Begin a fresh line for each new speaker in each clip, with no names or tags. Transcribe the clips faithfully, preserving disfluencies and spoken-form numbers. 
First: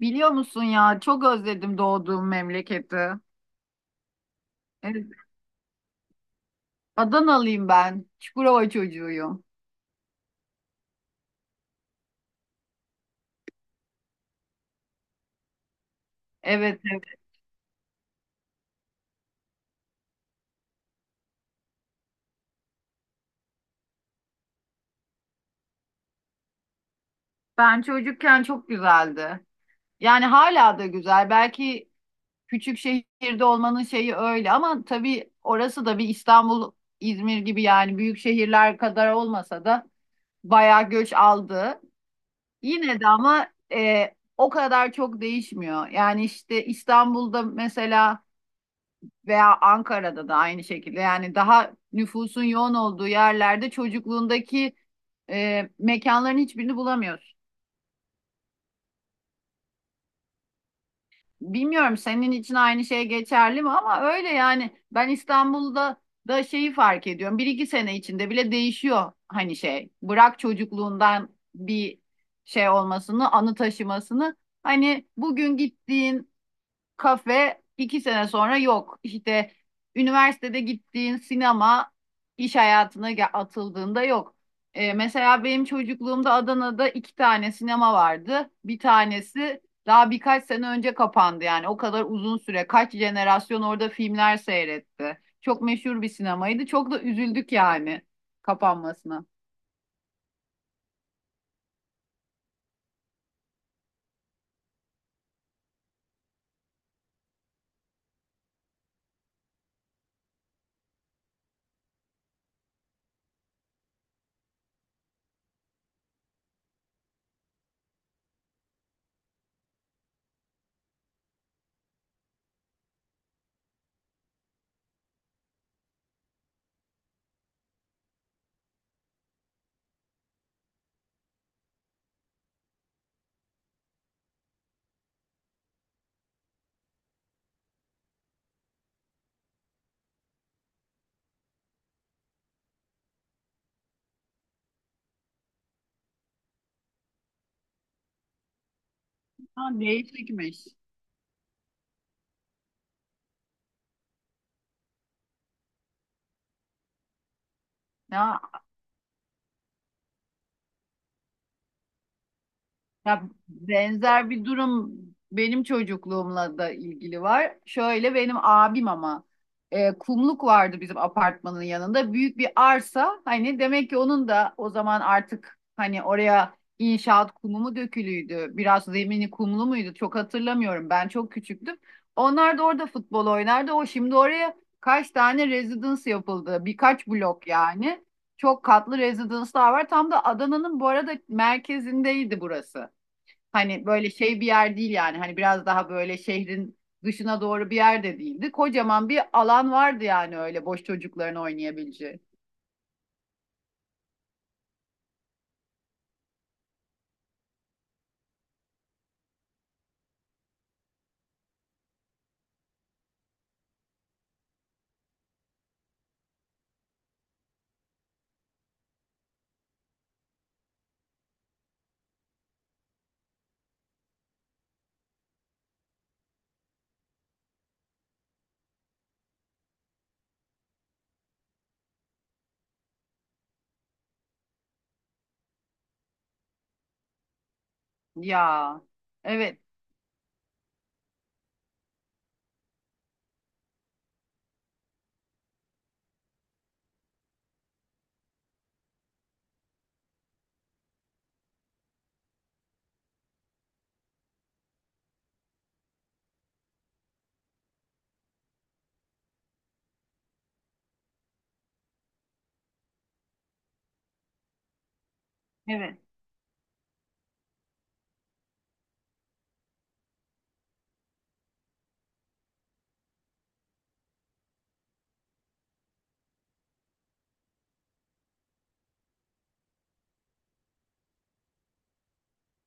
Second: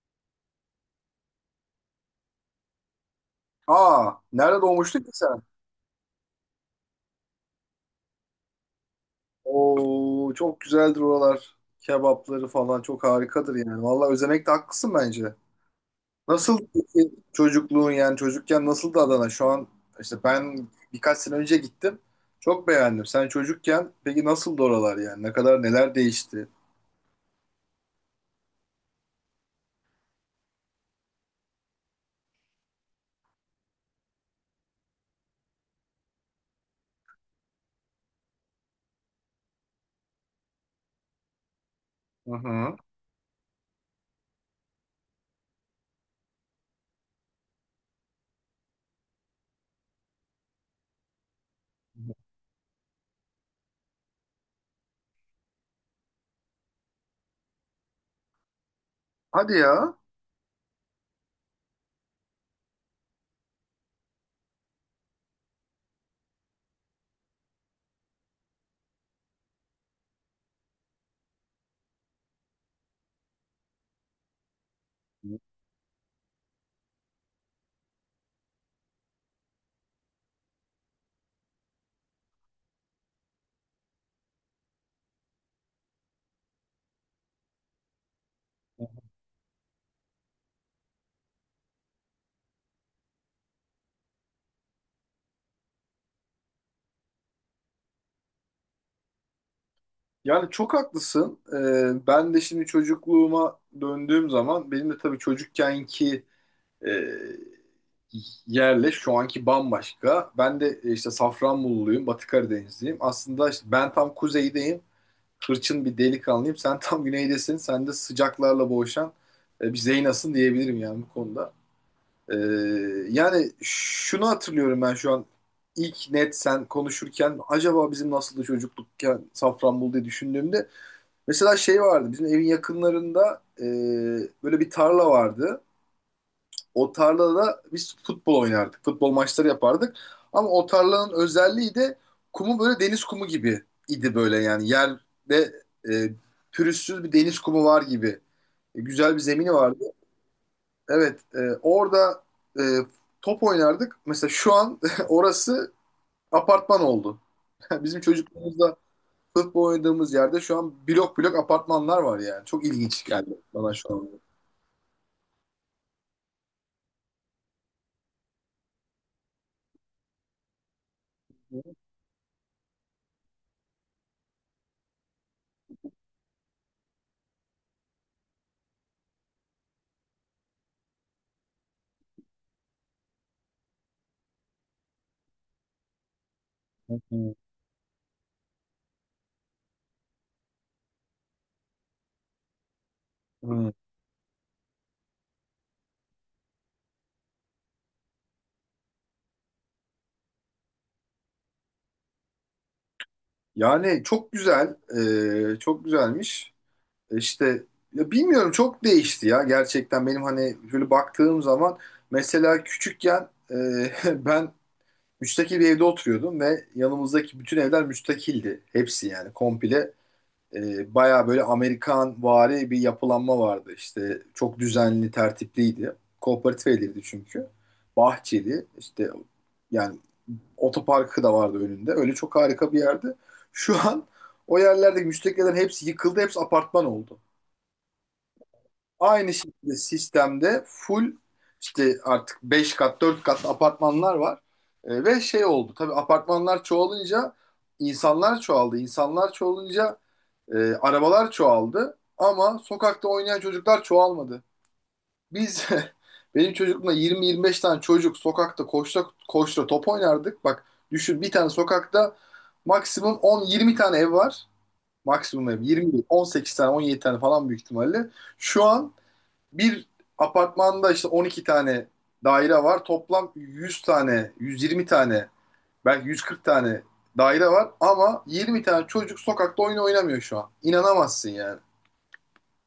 Biliyor musun ya çok özledim doğduğum memleketi.
Aa, nerede doğmuştun
Evet,
ki sen?
Adanalıyım ben. Çukurova çocuğuyum.
Oo, çok güzeldir oralar. Kebapları falan çok harikadır yani. Vallahi özenekte haklısın bence. Nasıl
Evet, evet.
peki çocukluğun yani çocukken nasıldı Adana? Şu an işte ben birkaç sene önce gittim. Çok beğendim. Sen çocukken peki nasıldı oralar yani? Ne kadar neler değişti?
Ben çocukken çok güzeldi. Yani hala da güzel. Belki küçük şehirde olmanın şeyi öyle ama tabii orası da bir İstanbul, İzmir gibi yani büyük şehirler kadar olmasa da bayağı göç aldı.
Hı hı.
Yine de ama e, o kadar çok değişmiyor. Yani işte İstanbul'da mesela veya Ankara'da da aynı şekilde yani daha nüfusun yoğun olduğu yerlerde çocukluğundaki e, mekanların hiçbirini bulamıyorsun.
Hadi ya.
Bilmiyorum senin için aynı şey geçerli mi ama öyle yani ben İstanbul'da da şeyi fark ediyorum. Bir iki sene içinde bile değişiyor hani şey. Bırak çocukluğundan bir şey olmasını, anı taşımasını. Hani bugün gittiğin kafe iki sene sonra yok. İşte üniversitede gittiğin sinema iş hayatına ge- atıldığında yok. Ee, mesela benim çocukluğumda Adana'da iki tane sinema vardı. Bir tanesi daha birkaç sene önce kapandı yani o kadar uzun süre kaç jenerasyon orada filmler seyretti. Çok meşhur bir sinemaydı. Çok da üzüldük yani kapanmasına.
Yani çok haklısın. Ee, ben de şimdi çocukluğuma döndüğüm zaman benim de tabii çocukkenki e, yerle şu anki bambaşka. Ben de e, işte Safranboluluyum, Batı Karadenizliyim. Aslında işte ben tam kuzeydeyim, hırçın bir delikanlıyım. Sen tam güneydesin, sen de sıcaklarla boğuşan e, bir Zeynas'ın diyebilirim yani bu konuda. E, yani şunu hatırlıyorum ben şu an ilk net sen konuşurken acaba bizim nasıldı çocuklukken Safranbolu diye düşündüğümde mesela şey vardı bizim evin yakınlarında, e, böyle bir tarla vardı. O tarlada biz futbol oynardık. Futbol maçları yapardık. Ama o tarlanın özelliği de kumu böyle deniz kumu gibi idi böyle yani. Yerde e, pürüzsüz bir deniz kumu var gibi. E, güzel bir zemini
Ha,
vardı.
değişikmiş.
Evet, e, orada e, top oynardık. Mesela şu an orası apartman oldu. Bizim
Ya
çocukluğumuzda futbol oynadığımız yerde şu an blok blok apartmanlar var yani. Çok ilginç
Ya
geldi bana şu an.
benzer bir durum benim çocukluğumla da ilgili var. Şöyle benim abim ama e, kumluk vardı bizim apartmanın yanında. Büyük bir arsa hani demek ki onun da o zaman artık hani oraya inşaat kumu mu dökülüydü? Biraz zemini kumlu muydu? Çok hatırlamıyorum. Ben çok küçüktüm. Onlar da orada futbol oynardı. O şimdi oraya kaç tane residence yapıldı? Birkaç
Hı
blok yani. Çok katlı residence'lar var. Tam da Adana'nın bu arada merkezindeydi burası.
hı.
Hani böyle şey bir yer değil yani. Hani biraz daha böyle şehrin dışına doğru bir yer de değildi. Kocaman bir alan vardı yani öyle boş çocukların oynayabileceği.
Yani çok güzel, e, çok güzelmiş. E İşte ya bilmiyorum, çok değişti ya gerçekten. Benim hani böyle baktığım zaman mesela küçükken, e, ben müstakil bir evde oturuyordum ve yanımızdaki bütün evler müstakildi. Hepsi, yani komple e, baya böyle Amerikan vari bir yapılanma vardı. İşte çok düzenli, tertipliydi. Kooperatif evlerdi çünkü. Bahçeli işte, yani otoparkı da vardı önünde. Öyle çok harika bir yerdi. Şu an o yerlerdeki müstakillerin hepsi yıkıldı. Hepsi apartman oldu.
Ya.
Aynı
Evet.
şekilde sistemde full, işte artık beş kat dört kat apartmanlar var. E, ve şey oldu. Tabii apartmanlar çoğalınca insanlar çoğaldı. İnsanlar çoğalınca e, arabalar çoğaldı. Ama sokakta oynayan çocuklar çoğalmadı. Biz benim çocukluğumda yirmi yirmi beş tane çocuk sokakta koşta koşta top oynardık. Bak düşün, bir tane sokakta maksimum on yirmi tane ev var. Maksimum ev yirmi
Evet.
değil, on sekiz tane on yedi tane falan büyük ihtimalle. Şu an bir apartmanda işte on iki tane daire var. Toplam yüz tane, yüz yirmi tane, belki yüz kırk tane daire var ama yirmi tane çocuk sokakta oyun oynamıyor şu an. İnanamazsın yani.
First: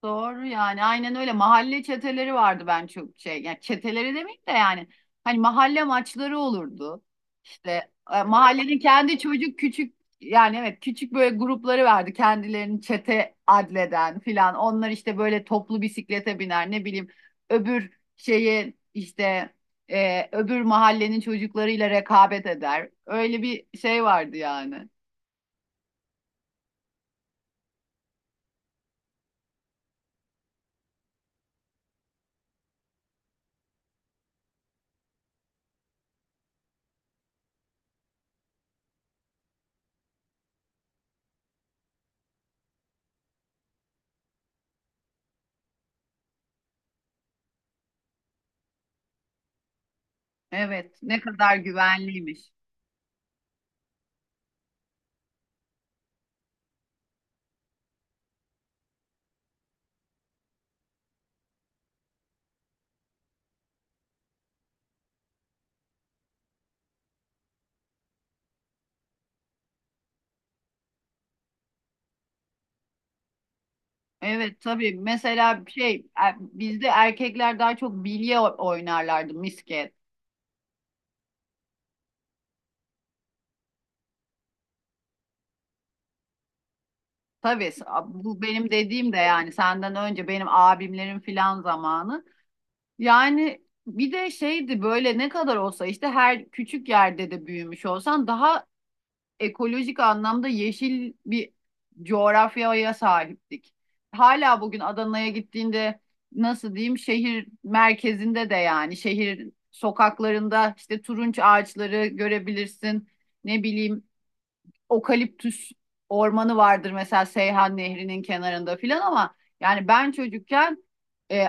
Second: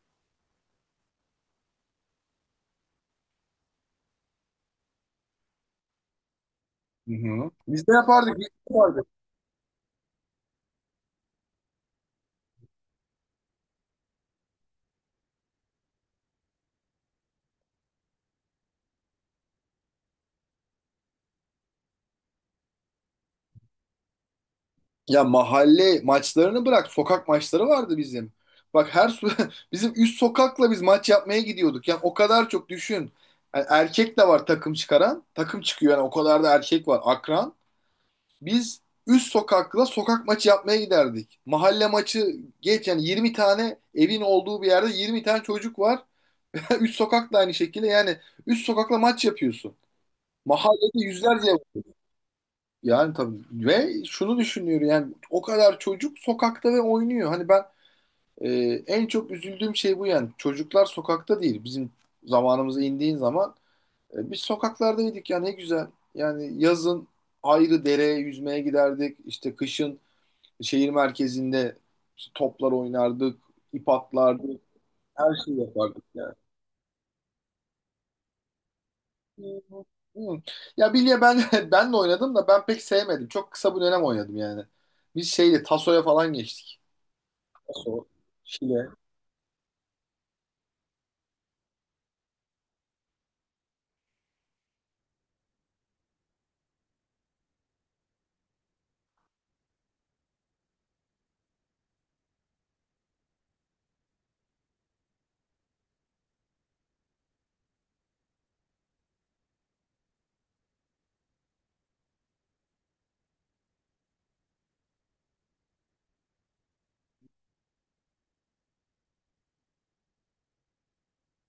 Doğru yani aynen öyle mahalle çeteleri vardı, ben çok şey yani çeteleri demeyeyim de yani hani mahalle maçları olurdu
Hı hı.
işte.
Biz de
E,
yapardık, biz de
mahallenin
yapardık.
kendi çocuk küçük yani evet küçük böyle grupları vardı, kendilerini çete adleden filan. Onlar işte böyle toplu bisiklete biner ne bileyim öbür şeyi işte, e, öbür mahallenin çocuklarıyla rekabet eder, öyle bir şey vardı yani.
Ya mahalle maçlarını bırak, sokak maçları vardı bizim. Bak her su bizim üst sokakla biz maç yapmaya gidiyorduk. Yani o kadar çok, düşün. Yani erkek de var takım çıkaran. Takım çıkıyor yani, o kadar da erkek var akran. Biz üst sokakla sokak maçı yapmaya giderdik. Mahalle maçı geç, yani yirmi tane evin olduğu bir yerde yirmi tane çocuk var. Üst sokak da aynı şekilde, yani üst sokakla maç yapıyorsun.
Evet,
Mahallede
ne
yüzlerce,
kadar güvenliymiş.
yani tabii. Ve şunu düşünüyor, yani o kadar çocuk sokakta ve oynuyor. Hani ben, e, en çok üzüldüğüm şey bu yani. Çocuklar sokakta değil. Bizim zamanımıza indiğin zaman, e, biz sokaklardaydık ya, ne güzel. Yani yazın ayrı dereye yüzmeye giderdik. İşte kışın şehir merkezinde işte toplar oynardık, ip atlardık,
Evet tabii
her şeyi
mesela şey,
yapardık yani.
e, bizde erkekler daha çok bilye o- oynarlardı,
Hı
misket.
hı. Ya bilye, ben ben de oynadım da ben pek sevmedim. Çok kısa bir dönem oynadım yani. Biz şeyle tasoya falan geçtik.
Tabii s-
Paso,
Bu benim
Şile.
dediğim de yani senden önce benim abimlerin filan zamanı. Yani bir de şeydi böyle ne kadar olsa işte her küçük yerde de büyümüş olsan daha ekolojik anlamda yeşil bir coğrafyaya sahiptik. Hala bugün Adana'ya gittiğinde nasıl diyeyim şehir merkezinde de yani şehir sokaklarında işte turunç ağaçları görebilirsin. Ne bileyim okaliptüs ormanı vardır mesela Seyhan Nehri'nin kenarında filan ama yani ben çocukken, e,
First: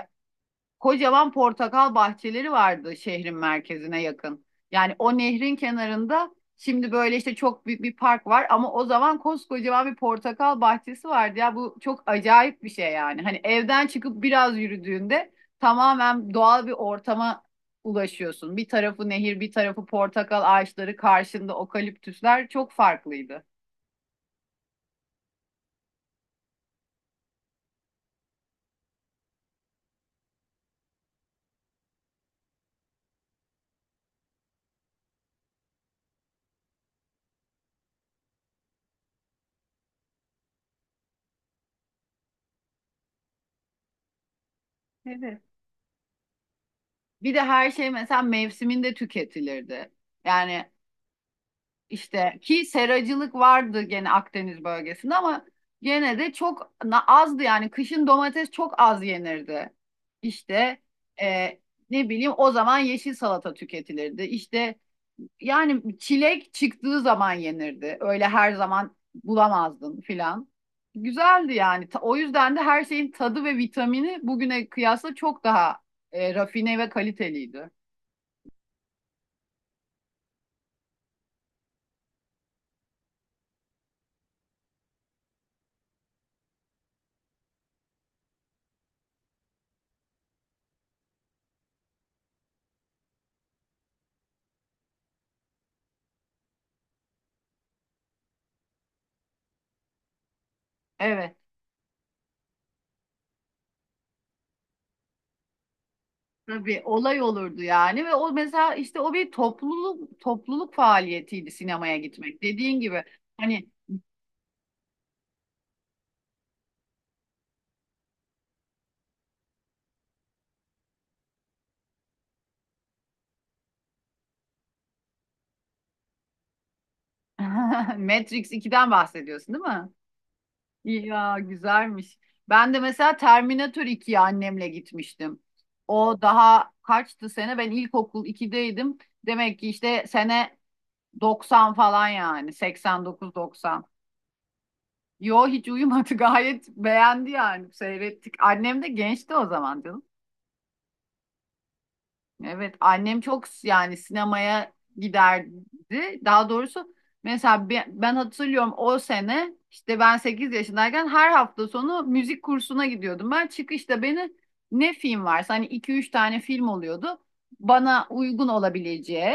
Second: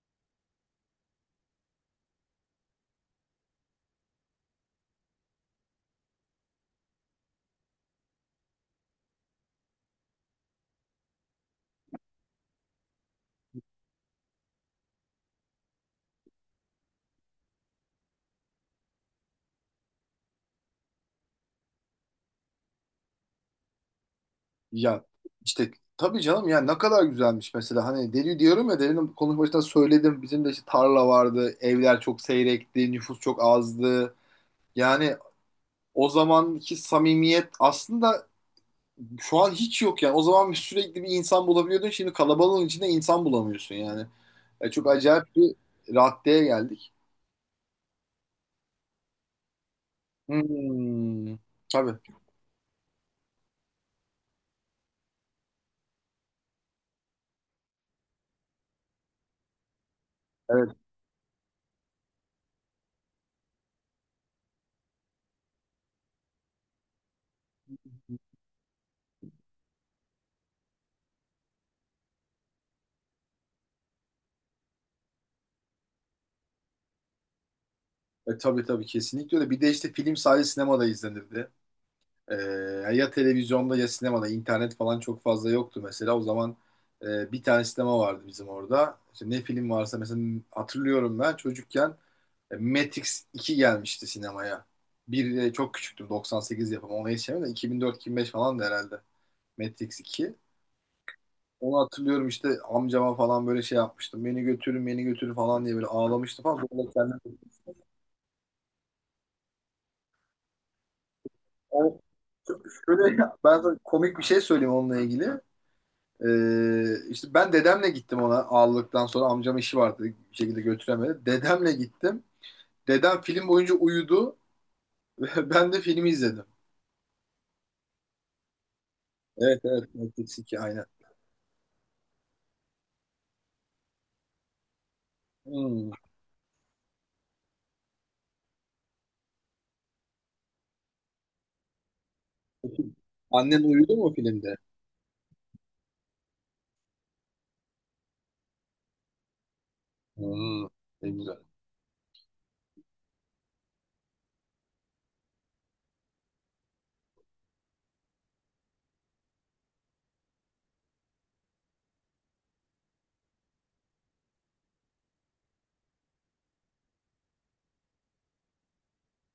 kocaman portakal bahçeleri vardı şehrin merkezine yakın. Yani o nehrin kenarında şimdi böyle işte çok büyük bir park var ama o zaman koskocaman bir portakal bahçesi vardı ya, bu çok acayip bir şey yani. Hani evden çıkıp biraz yürüdüğünde tamamen doğal bir ortama ulaşıyorsun. Bir tarafı nehir, bir tarafı portakal ağaçları, karşında okaliptüsler, çok farklıydı.
Ya işte tabii canım, ya ne kadar güzelmiş. Mesela hani deli diyorum ya, delinin konuşmasında söyledim, bizim de işte tarla vardı, evler çok seyrekti, nüfus çok azdı, yani o zamanki samimiyet aslında şu an hiç yok yani. O zaman sürekli bir insan bulabiliyordun, şimdi kalabalığın içinde insan bulamıyorsun yani. E, çok acayip
Evet.
bir raddeye geldik.
Bir de her şey mesela mevsiminde tüketilirdi. Yani
Hmm. Tabii,
İşte ki seracılık vardı gene Akdeniz bölgesinde ama gene de çok azdı yani kışın domates çok az yenirdi.
evet.
İşte e, ne bileyim o zaman yeşil salata tüketilirdi. İşte yani çilek çıktığı zaman yenirdi. Öyle her zaman bulamazdın filan. Güzeldi yani. Ta- O yüzden de her şeyin tadı ve vitamini bugüne kıyasla çok daha e, rafine ve kaliteliydi.
E, tabii tabii, kesinlikle öyle. Bir de işte film sadece sinemada izlenirdi. Ee, ya televizyonda ya sinemada, internet falan çok fazla yoktu mesela. O zaman e, bir tane sinema vardı bizim orada. İşte ne film varsa, mesela hatırlıyorum ben çocukken e, Matrix iki gelmişti sinemaya. Bir e, çok küçüktüm, doksan sekiz yapımı, ona yetişemem de, iki bin dört-iki bin beş falan da herhalde Matrix iki.
Evet.
Onu hatırlıyorum, işte amcama falan böyle şey yapmıştım. Beni götürün beni götürün falan diye böyle ağlamıştı falan.
Tabii
Sonra kendim...
olay olurdu yani ve o mesela işte o bir topluluk topluluk faaliyetiydi sinemaya
O,
gitmek. Dediğin gibi
şöyle, ben
hani.
sana komik bir şey söyleyeyim onunla ilgili. Ee, işte ben dedemle gittim. Ona ağladıktan sonra amcam, işi vardı, bir şekilde götüremedi. Dedemle gittim. Dedem film boyunca uyudu. Ben de filmi izledim.
Matrix ikiden bahsediyorsun,
Evet,
değil mi?
evet, Matrix iki aynen.
Ya güzelmiş. Ben de mesela Terminator ikiye annemle gitmiştim.
Hmm.
O daha kaçtı sene? Ben ilkokul ikideydim. Demek ki işte sene doksan falan, yani
Annen
seksen dokuz doksan.
uyudu mu filmde?
Yo, hiç uyumadı. Gayet beğendi yani, seyrettik. Annem de gençti o zaman canım.
Hmm, ne güzel.
Evet, annem çok s- yani sinemaya giderdi. Daha doğrusu mesela bi- ben hatırlıyorum o sene işte ben sekiz yaşındayken her hafta sonu müzik kursuna gidiyordum. Ben çıkışta beni, ne film varsa hani iki üç tane film oluyordu, bana uygun olabileceği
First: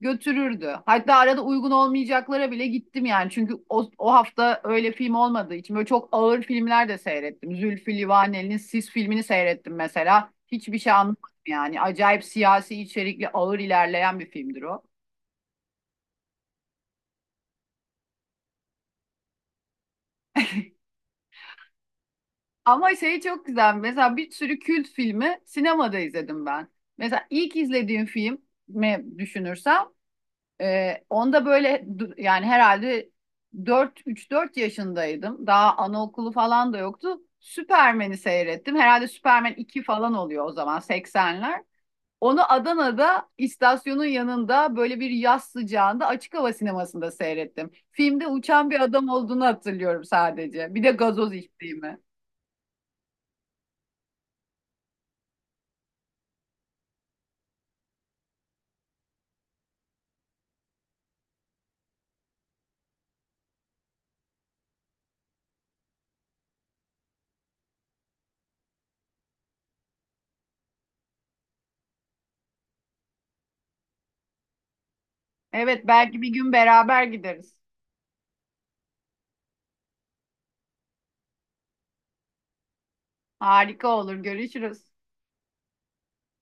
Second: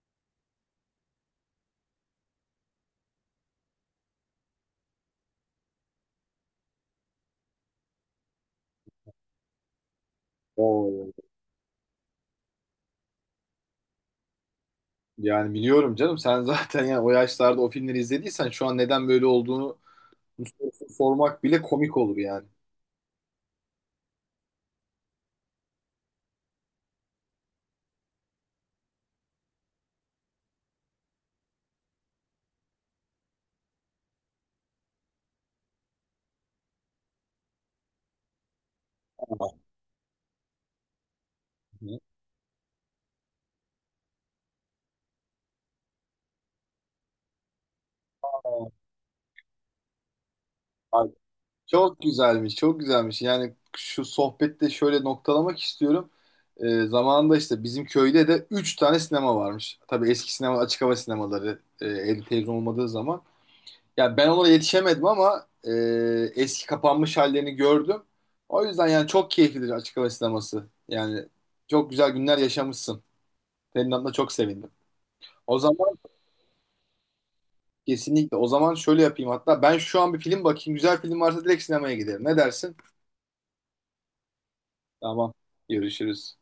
götürürdü. Hatta arada uygun olmayacaklara bile gittim yani. Çünkü o, o hafta öyle film olmadığı için böyle çok ağır filmler de seyrettim. Zülfü Livaneli'nin Sis filmini seyrettim mesela. Hiçbir şey,
Oo,
yani acayip siyasi içerikli ağır ilerleyen bir filmdir o.
yani biliyorum canım, sen zaten yani o yaşlarda o filmleri izlediysen şu an neden böyle olduğunu... Bu sorusu sormak bile komik olur yani.
Ama şey çok güzel, mesela bir sürü kült filmi sinemada izledim ben. Mesela ilk izlediğim film mi düşünürsem, e, onda böyle du- yani herhalde dört üç dört yaşındaydım. Daha anaokulu falan da yoktu. Superman'i seyrettim. Herhalde Superman iki falan oluyor o zaman, seksenler. Onu Adana'da istasyonun yanında böyle bir yaz sıcağında açık hava sinemasında seyrettim. Filmde uçan bir adam olduğunu hatırlıyorum sadece. Bir de
Aynen.
gazoz içtiğimi.
Çok güzelmiş, çok güzelmiş. Yani şu sohbette şöyle noktalamak istiyorum. Ee, zamanında işte bizim köyde de üç tane sinema varmış. Tabii eski sinema, açık hava sinemaları, e, evde televizyon olmadığı zaman. Yani ben ona yetişemedim ama e, eski kapanmış hallerini gördüm. O yüzden yani çok keyiflidir açık hava sineması. Yani çok güzel günler yaşamışsın. Senin adına çok sevindim. O
Evet,
zaman
belki bir gün beraber gideriz.
kesinlikle, o zaman şöyle yapayım hatta. Ben şu an bir film bakayım. Güzel film varsa direkt sinemaya giderim. Ne dersin?
Harika olur. Görüşürüz.
Tamam, görüşürüz.